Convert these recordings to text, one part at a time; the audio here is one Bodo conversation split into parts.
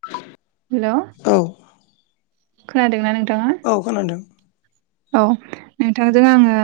[unintelligible] हेल' औ खोनादोंना नोंथाङा औ खोनादों औ नोंथांजों आङो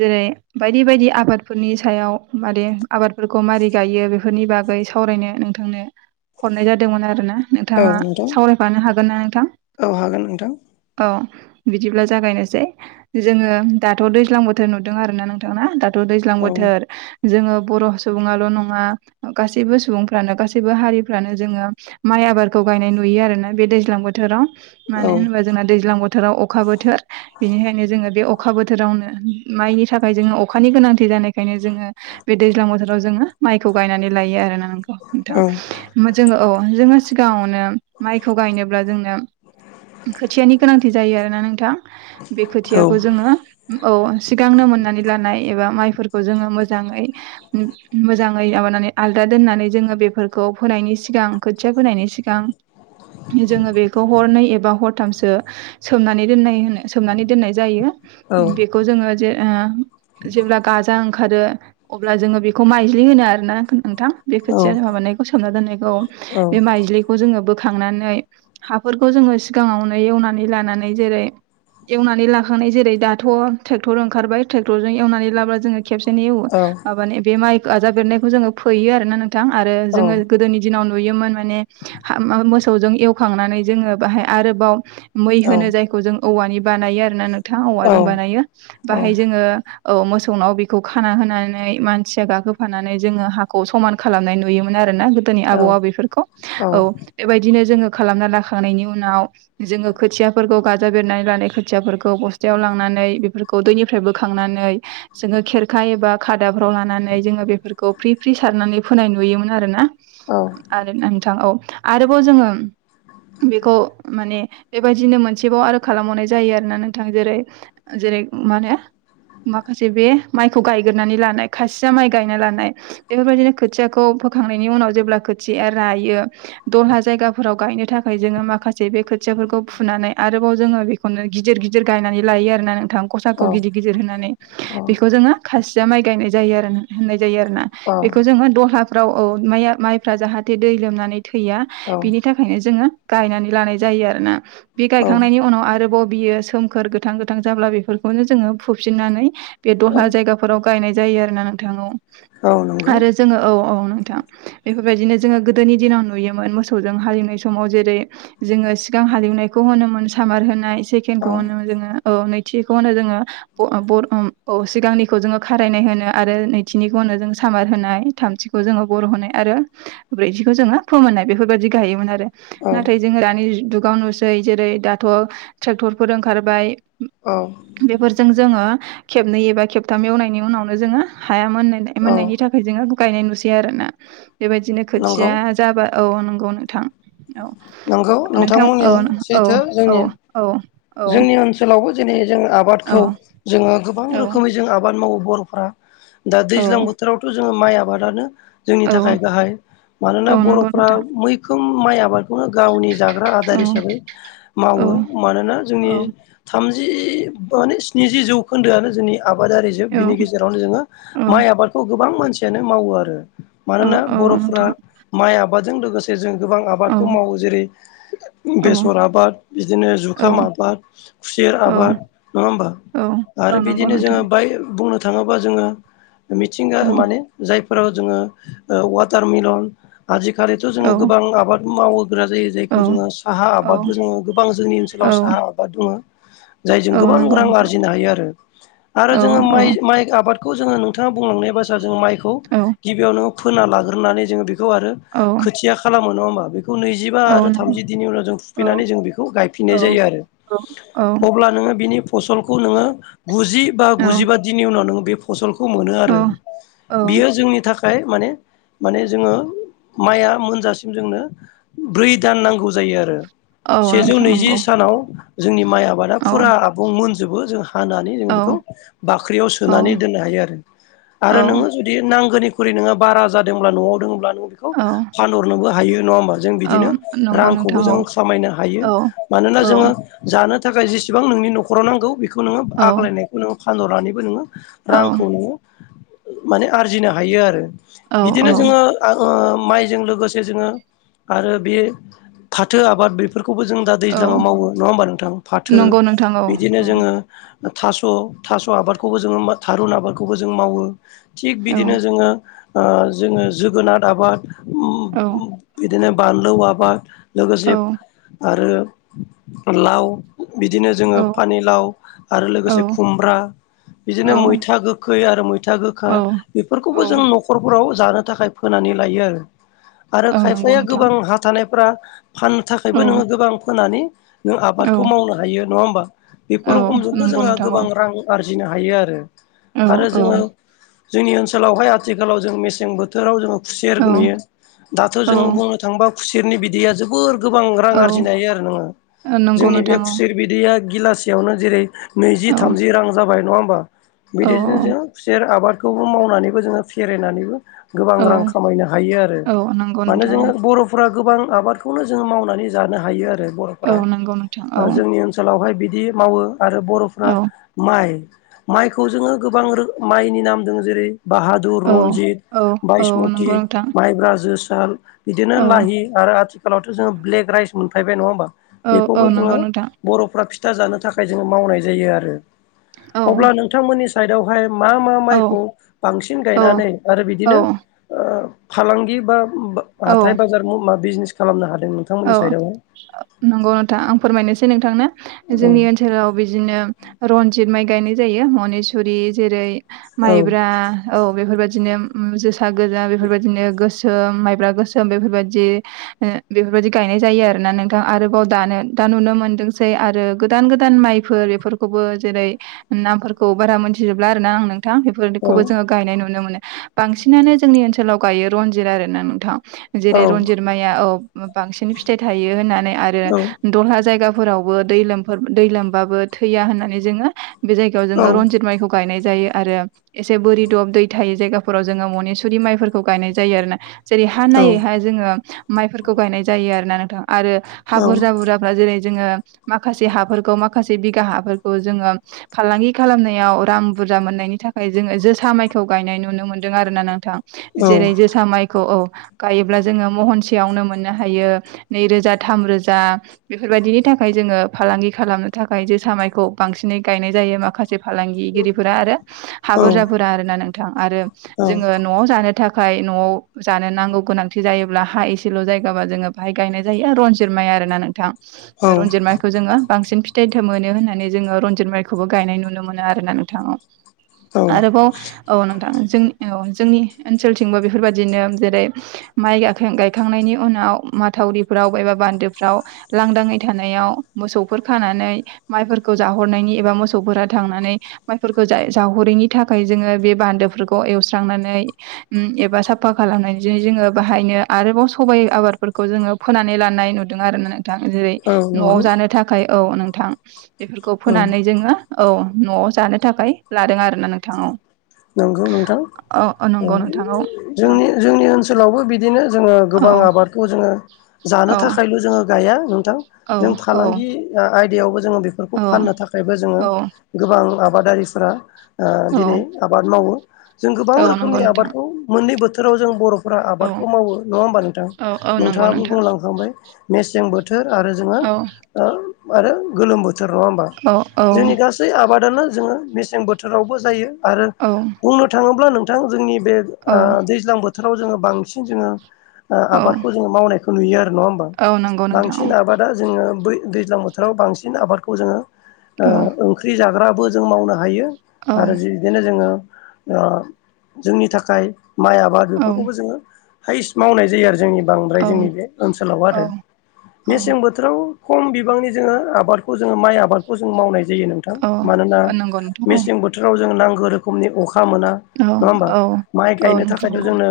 जेरै बायदि बायदि आबादफोरनि सायाव मारै आबादफोरखौ मारै गायो बे बेफोरनि बागै सावरायनो नोंथांनो हरनाय जादोंमोन आरो ना औ नोंथाङा नोंथां सावरायफानो हागोन ना नोंथां औ हागोन नोंथां औ बिदिब्ला जागायनोसै जोङो दाथ' दैज्लां बोथोर नुदों आरोना नोंथां ना ' दैज्लां औ बोथोर जोङो बर' सुबुङाल' नङा गासैबो सुबुंफ्रानो गासैबो हारिफ्रानो जोङो माइ आबादखौ गायनाय नुयो आरोना बे दैज्लां बोथोराव औ मानो होनोबा जोंना दैज्लां बोथोराव अखा बोथोर बेनिखायनो जोङो बे अखा बोथोरावनो माइनि थाखाय जोङो अखानि गोनांथि जानायखायनो जोङो बे दैज्लां बोथोराव जोङो माइखौ गायनानै लायो आरो ना अ औ नोंथां' जोङो औ जोङो सिगाङावनो माइखौ गायनोब्ला जोंनो खोथियानि गोनांथि जायो आरोना नोंथां बे औ खोथियाखौ जों जोङो औ सिगांनो मोननानै लानाय एबा माइफोरखौ जोङो मोजाङै मोजाङै माबानानै आलदा दोननानै जोङो बे बेखौ फोनायनि सिगां खोथिया फोनायनि सिगां जोङो बेखौ हरनै एबा हरथामसो सोमनानै दोननायो सोमनानै दोननाय जायो औ बेखौ जोङो जे जेब्ला गाजा ओंखारो अब्ला जोङो बेखौ माइज्लि होनो आरोना नोंथां बे औ खोथिया आरो माबानायखौ सोमना दोननायखौ औ बे माइज्लिखौ जोङो बो खांनानै हाफोरखौ जोङो सिगाङावनो एवनानै लानानै जेरै एवनानै लाखांनाय जेरै दाथ' ट्रेक्टर ओंखारबाय ट्रेक्टरजों एवनानै लाब्ला जोङो खेबसेनि औ माबानि बे माइ जाबेरनायखौ जोङो फैयो आरो ना नोंथां आरो जोङो गोदोनि दिनाव नुयोमोन माने मोसौजों एवखांनानै जोङो बाहाय आरोबाव मै होनो जायखौ जों औवानि बानायो आरो ना नोंथाङा औवा जों बानायो बाहाय जोङो औ मोसौनाव बेखौ खाना होनानै मानसिया गाखोफानानै जोङो हाखौ समान खालामनाय नुयोमोन आर ना दोनि आबौ आब बेफोरखौ औ बेबायदिनो जोङो खालामना लाखांनायनि उनाव जोङो खोथियाफोरखौ गाजा बेरनानै लानाय खोथियाफोरखौ बस्थायाव लांनानै बेफोरखौ खौ दैनिफ्राय बोखांनानै जोङो खेरखा एबा खादाफ्राव लानानै जोङो बेफोरखौ फ्रि फ्रि सारनानै फोनाय नुयोमोन आरोना औ आरो नोंथां औ आरोबाव जोङो बेखौ माने बेबायदिनो मोनसेबाव आरो खालामबावनाय जायो आरोना नोंथां जेरै जेरै मा होनो माखासे बे माइखौ गायगोरोनानै लानाय खासिया माइ गायना लानाय बेफोरबायदिनो खोथियाखौ फोखांनायनि उनाव जेब्ला खोथिया रायो दहा जायगाफोराव गायनो थाखाय जोङो माखासे बे खोथियाफोरखौ फुनानै आरोबाव जोङो बे नो गिदिर गिदिर गायनानै लायो आरो ना नोंथां औ खसाखौ गिदिर गिदिर होनानै औ बेखौ जोङो खासिया माइ गायनाय जायो आरो होननाय जायो आरो ना बेखौ जोङो दहाफ्राव औ माया- माइफ्रा जाहाथे दै लोमनानै थैया बिनि थाखाय नो जोङो गयनानै लानाय जायो आरोना बि गायखांनायनि उनाव आरोबाव बियो सोम फोर गोथां गोथां जाब्ला बेफोरखौनो जोंनो फुफिननानैदहा जायगा फोराव गायनाय जायो आरो ना नोंथां औ औ नंगौ आरो जोङो औ औ नोंथां बेफोरबायदिनो जोङो गोदोनि दिनाव नुयोमोन मोसौ जों हालेवनाय समाव जेरै जोङो सिगां हालेवनायखौ होनोमोन सामार होनाय सेकन्द खौ औ होनो जोङो औ नैथिखौ होनो जोङो [unintelligible] औ सिगांनिखौ जोङो खारायनाय होनो आरो नैथिनिखौनो जों सामार होनाय थामथि खौ जोंओ बर' होनाय आरो ब्रैथिखौ जोङो फोमोननाय बेफोरबायदि गायोमोन आरो औ नाथाय जोङो दानि जुगाव नुसै जेरै दाथ' ट्रेक्टरफोर ओंखारबाय औ बेफोरजों जोङो खेबनै एबा खेबथाम एवनायनि उनावनो जोङो हाया मोन औ मोननायनि थाखाय आ हाइजें आखौ गायनाय नुसै आर ना बेबायदिनो नंगौ खोथिया जाबा औ नंगौ नोंथां औ नंगौ नोंथां नोंथांमोननिया औ औ सैथो जोंनि औ औ जोंनि ओनसोलावबो जेरै जों औ आबादखौ जोङो गोबां रोखोमै जों आब आबाद मावो बर'फ्रा दा औ दैज्लां बोथोरावथ' जोङो माइ आबादानो जोंनि औ थाखाय गाहाय मानोना औ नंगौ बर'फ्रा नोंथां मैखोम माइ आबाद बेखौनो गावनि जाग्रा आदार औ हिसाबै औ मावो मानोना जोंनि औ थामजि माने स्निजि जौखोन्दोआनो जोंनि आबादारि जोब औ बिनि गेजेरावनो जोङो औ माइ आबादखौ गोबां मानसियानो मावो आरो औ मानोना औ बर'फ्रा नोंथां माइ आबादजों लोगोसे जों गोबां औ आबादखौ मावो जेरै औ बेसर आबाद बिदिनो औ जुखाम आब बाद खुसेर आबाद नङा होमबा औ आरो नंगौ बिदिनो नोंथां जोङो बाय बुंनो थाङोबा जोङो मिथिंगा औ माने जाय फोराव जोङो वाटार मिलन आजिखालिथ' औ जोङो गोबां आबाद मावोग्रा जायो औ जायखौ जोङो साहा औ आबादबो जोङो गोबां जोंनि ओनसोलाव औ साहा आबाद दङ जायजों औ गोबां नंगौ रां नोंथां आरजिनो हायो आरो आरो जोङो औ माइ माइ आबादखौ जोङो नोंथाङा बुंलांनाय बा सार जों माइखौ औ गिबियावनो फोना लाग्रोनानै जोङो बेखौ आरो औ खोथिया खालामो नङा होमबा बेखौ नैजिबा औ आरो नंगौ थामजि दिननि उनाव जों औ फुफैनानै जों बेखौ औ गायफिननाय जायो आरो औ औ अब्ला नोङो बिनि फसलखौ नोङो गुजि बा औ गुजिबा दिननि उनाव नोङो बे फसलखौ मोनो औ आरो औ बियो जोंनि थाखाय माने माने जोङो माइआ मोनजासिम जोंनो ब्रै दान नांगौ जायो आरो औ सेजौ नोंथां नैजि नंगौ सानाव जोंनि माइ आबादा औ फुरा आबुं मोनजोबो जों हानानै औ जों बेखौ बाख्रियाव औ सोनानै दोननो हायो आरो आरो नोङो औ जुदि नांगौनिख्रुइ नोङो बारा जादोंब्ला न'आव दङब्ला नों बेखौ औ फानहरनोबो हायो नङा होमबा। जों औ बिदिनो नंगौ रांखौबो नोंथां औ जों खामायनो हायो औ मानोना औ जोङो जानो थाखाय जेसेबां नोंनि न'खराव नांगौ बेखौ नोङो औ आग्लायनायखौ नोङो फानहरनानैबो नोङो औ रांखौ नोङो माने आरजिनो हायो आरो औ औ बिदिनो जोङो ओ माइजों लोगोसे जोङो आरो बे फाथो आबाद बेफोरखौबो जों दा औ दैज्लाङाव मावो नङा होमबा नोंथां फाथो नंगौ नोंथां औ बिदिनो औ जोङो थास' थास' आबादखौबो जोङो थारुन आबादखौबो जों मावो। थिग औ बिदिनो जोङो ओ जोङो जोगोनाद आबाद औ बिदिनो बानलु आबाद लोगोसे आरो लाव बिदिनो औ जोङो पानिलाव आरो औ लोगोसे खुमब्रा औ बिदिनो मैथा गोखै आरो मैथा गोखा औ बेफोरखौबो जों न'खर खरफोराव जानो थाखाय फोनानै लायो आरो आरो औ नंगौ खायफाया नोंथां गोबां हा थानायफ्रा फाननो औ थाखायबो नोङो गोबां फोनानै नों आबादखौ औ मावनो हायो नङा होमबा? बेफोर रखोमजोंबो नंगौ जोंहा नोंथां औ गोबां रां आरजिनो हायो आरो औ आरो औ जोङो जोंनि ओनसोलावहाय आथिखालाव जों मेसें बो बोथोराव जोङो खुसेर औ नुयो दाथ' जो बुंनो थांङोबा खुसेरनि बिदैया जोबोर गोबां रां औ आरजिनो हायो आरो नोङो। औ नंगौ जोंनि बे नोंथां औ खुसेर बिदैया गिलासेयावनो जेरै नैजि औ थामजि रां जाबाय नङा होमबा? औ बिदिजों जों खुसेर आबादखौबो मावनानैबो जोङो फेरेनानैबो गोबां औ रां खामायनो हायो आरो औ नंगौ मानो नोंथां औ जोङो बर' फोरा गोबां आबादखौनो जोङो मावनानै जानो हायो आरो औ बर'फोरा। नंगौ नोंथां औ जोंनि ओनसोलावहाय बिदि मावो आरो बर'फ्रा औ माइ माइखौ जोङो गोबां माइनि नाम दोङो जेरै बाहा दुर, औ रनजित, औ औ बायसमति, नंगौ नोंथां माइब्रा, जोसार बिदिनो औ लाहि आरो आथिखालावथ' जोङो ब्लेक राइस मोनफायबाय नङा होमबा औ औ बेखौबो जोङो नंगौ नोंथां बर'फ्रा फिथा जानो थाखाय जोङो मावनाय जायो आरो औ अब्ला नोंथांमोननि साइडआवहाय मा मा औ माइखौ बांसिन औ गायनानै आरो औ बिदिनो ओ फालांगि बा औ हाथाय बाजार मा बिजिनेस खालामनो हादों नों औ नंगौ नोंथां आं फोरमायनोसै नोंथांनो औ जोंनि ओनसो जोंनाव बिदिनो रनजित माइ गायनाय जायो मनिसुरि जेरै माइब्रा औ बेफोरबायदिनो उम जोसा गोजा बेफोरबायदिनो गोसोम माइब्रा गोसोम बेफोरबायदि ओ बेफोरबायदि गायनाय जायो आरोना नोंथां आरोबाव दानो दा नुनो मोनदोंसै आरो गोदान गोदान माइफोर बेफोर खौबो जेरै नामफोरखौ बारा मोनथिजोबला आरोना आं नोंथां औ बेफोरखौबो औ जोङो गायनाय नुनो मोनो बांसिनानो जोंनि ओनसोलाव गायो रनजित आरो ना नोंथां। औ जेरै रन्जित माइआ औ बांसिन फिथाइ थायो होननानै आरो दह्ला जायगाफोरावबो दै लोम दै लोमबाबो थैया होननानै जोङो बे जायगायाव औ जोङो रन्जित माइखौ गायनाय जायो आरो एसे बोरि दब दै थायै जायगाफोराव जोङो मनेसुरि माइफोरखौ गायनाय जायो आरो ना? जेरै हा औ नायै हा जोङो माइफोरखौ गायनाय जायो आरो ना नोंथां। आरो हा औ बुरजा बुरजाफ्रा जेरै जोङो माखासे हाफोरखौ माखासे बिगा हाफोरखौ जोङो फालांगि खालामनायाव रां बुरजा मोननायनि थाखाय जोङो जोसा माइखौ गायनाय नुनो मोनदों आरोना नोंथां। औ जेरै जोसा माइखौ औ गायोब्ला जोङो महनसेयावनो मोन नो हायो नै रोजा थाम रोजा। बेफोरबायदिनि थाखाय जोङो फालांगि खालामनो थाखाय जे सामायखौ बांसिनै गायनाय जायो माखासे फालांगिरिफोरा आरो हा बुरजाफोरा आरोना नोंथां आरो जोङो औ न'आव जानो थाखाय न'आव जानो नांगौ गोनांथि जायोब्ला हा एसेल' जायो। जों बाहाय गायनाय जायो रनजित माइ आरो ना नोंथां रनजित माइ खौ जोङो बांसिन फिथाइ मोनो होन्नानै जोङो रनजित माइखौबो गायनाय नुनो मोनो आरोना नोंथां औ आरो बाव औ नोंथां जोंनि औ जोंनि ओनसोलथिंबो बेफोरबायदिनो जेरै माइ गाख गायखांनायनि उनाव माथावरिफोराव एबा बान्दोफ्राव लांदाङै थानायाव मोसौफोर खानानै माइफोरखौ जाहरनायनि एबा मोसौफोरा थांनानै माइफोरखौ जावहरैनि थाखाय जोङो बे बान्दोफोरखौ एवस्रांनानै एबा साफा खालामनायजों जोङो बाहायनो आरोबाव सबाइ आबादफोरखौ जोङो फोनानै लानाय नुदों आरोना नोंथां जेरै न'आव नंगौ जानो थाखाय थाखाय औ नोंथां बेफोरखौ औ फोनानै जोङो औ न'आव जानो थाखाय लादों आरो ना नोंथां नंगौ नोंथां औ जोंनि जोंनि ओनसोलावबो बिदिनो जोङो औ गोबां आबादखौ जोङो जानो औ थाखायल' जोङो गया नोंथां औ जों फालांगि आयदायावबो जोङो बेफोरखौ औ फाननो थाखायबो जोङो औ गोबां आबादारिफोरा औ दिनै आबाद मावो जों गोबां औ नंगौ रोखोमनि नोंथां आबादखौ मोननै बोथोराव जों बर'फोरा औ आबादखौ मावो नङा होमबा नोंथां औ औ नंगौ नोंथाङाबो नोंथां बुंलांखांबाय मेसें बोथोर आरो जोङो औ आरो गोलोम बोथोर नङा होमबा औ औ जोंनि गासैबो गासै आबादानो जोङो मेसें बोथोरावबो जायो आरो औ बुंनो थाङोब्ला नोंथां जोंनि बे औ दैज्लां बोथोराव जोङो बांसिन जोङो औ आबादखौ जोङो मावनायखौ नुयो आरो नङा होमबा औ नंगौ नोंथां बांसिन आबादा जोङो बै दैज्लां बोथोराव बांसिन आबादखौ जोङो औ ओंख्रि जाग्राबो जों मावनो हायो औ आरो जि बिदिनो जोङो जोंनि थाखाय माइ आबाद औ बेफोरखौबो जोङो हाइस्ट मावनाय जायो आरो जोंनि बांद्राय जोंनि बे ओनसोलाव औ आरो औ मेसें बोथ खम बिबांनि जोङो आबादखौ जोङो माइ आबादखौ जोंङो मावनाय जायो नों औ औ मानोना नंगौ नोंथां औ मेसें बोथोराव जों नांगौ रोखोमनि अखा मोना। औ नङा होमबा औ माइ औ गायनो नोंथां थाखायथ' नंगौ जोंनो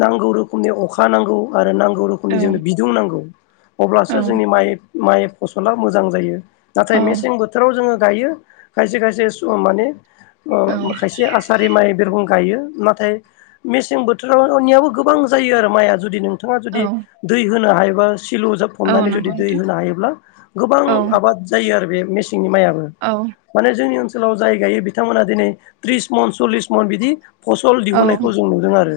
नांगौ रोखोमनि अखा नांगौ आरो नांगौ रोखोमनि औ जोंनो बिदुं नांगौ औ अब्लासो जोंनि माइ माइ फसला मोजां जायो औ नाथाय मेसें बोथोर बोथोराव जोङो गायो खायसे खायसे माने खायसे आसारि माइ बिरगं गायो नाथाय मेसें बोथोरावनियाबो गोबां जायो आरो माइआ जुदि नोंथाङा औ जुदि औ दै होनो हायोबा सिलु औ नंगौ जाबफबनानै जुदि दै नोंथां होनो हायोब्ला गोबां औ आबाद जायो आरो बे मेसेंनि माइ आबो औ माने जोंनि ओनसोलाव जाय गायो बिथांमोनहा दिनै त्रिस मन सल्लिस मन बिदि फसल औ दिहुननायखौ जों नुदों आरो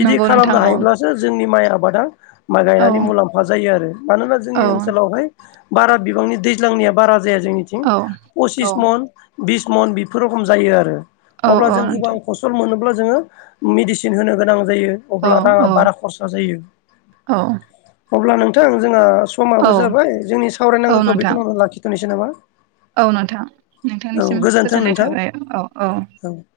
बिदि नंगौ नोंथां खालामनो औ हायोब्लासो जोंनि माइ आबादा माइ औ गायनानै मुलाम्फा जायो आरो मानोना औ जोंनि ओनसोलावहाय बारा बिबांनि दैज्लांनिया बारा जाया जोंनिथिं औ पसिस मन बिस मन बेफोराव खम जायो आरो औ अब्ला औ जों नोंथां गोबां फसल मोनोब्ला जोङो मेडिसिन होनो गोनां जायो। औ अब्ला राङा बारा खरसा जायो। औ अब्ला नोंथां जोंहा औ समाबो जाबाय जोंनि औ सावरायनांगौखौ नोंथां बेखिनिआवनो लाखिथ'नोसै नामा औ नोंथां औ नोंथांनिसिम गोजोन्थों गोजोननाय नोंथां थाबाय औ औ औ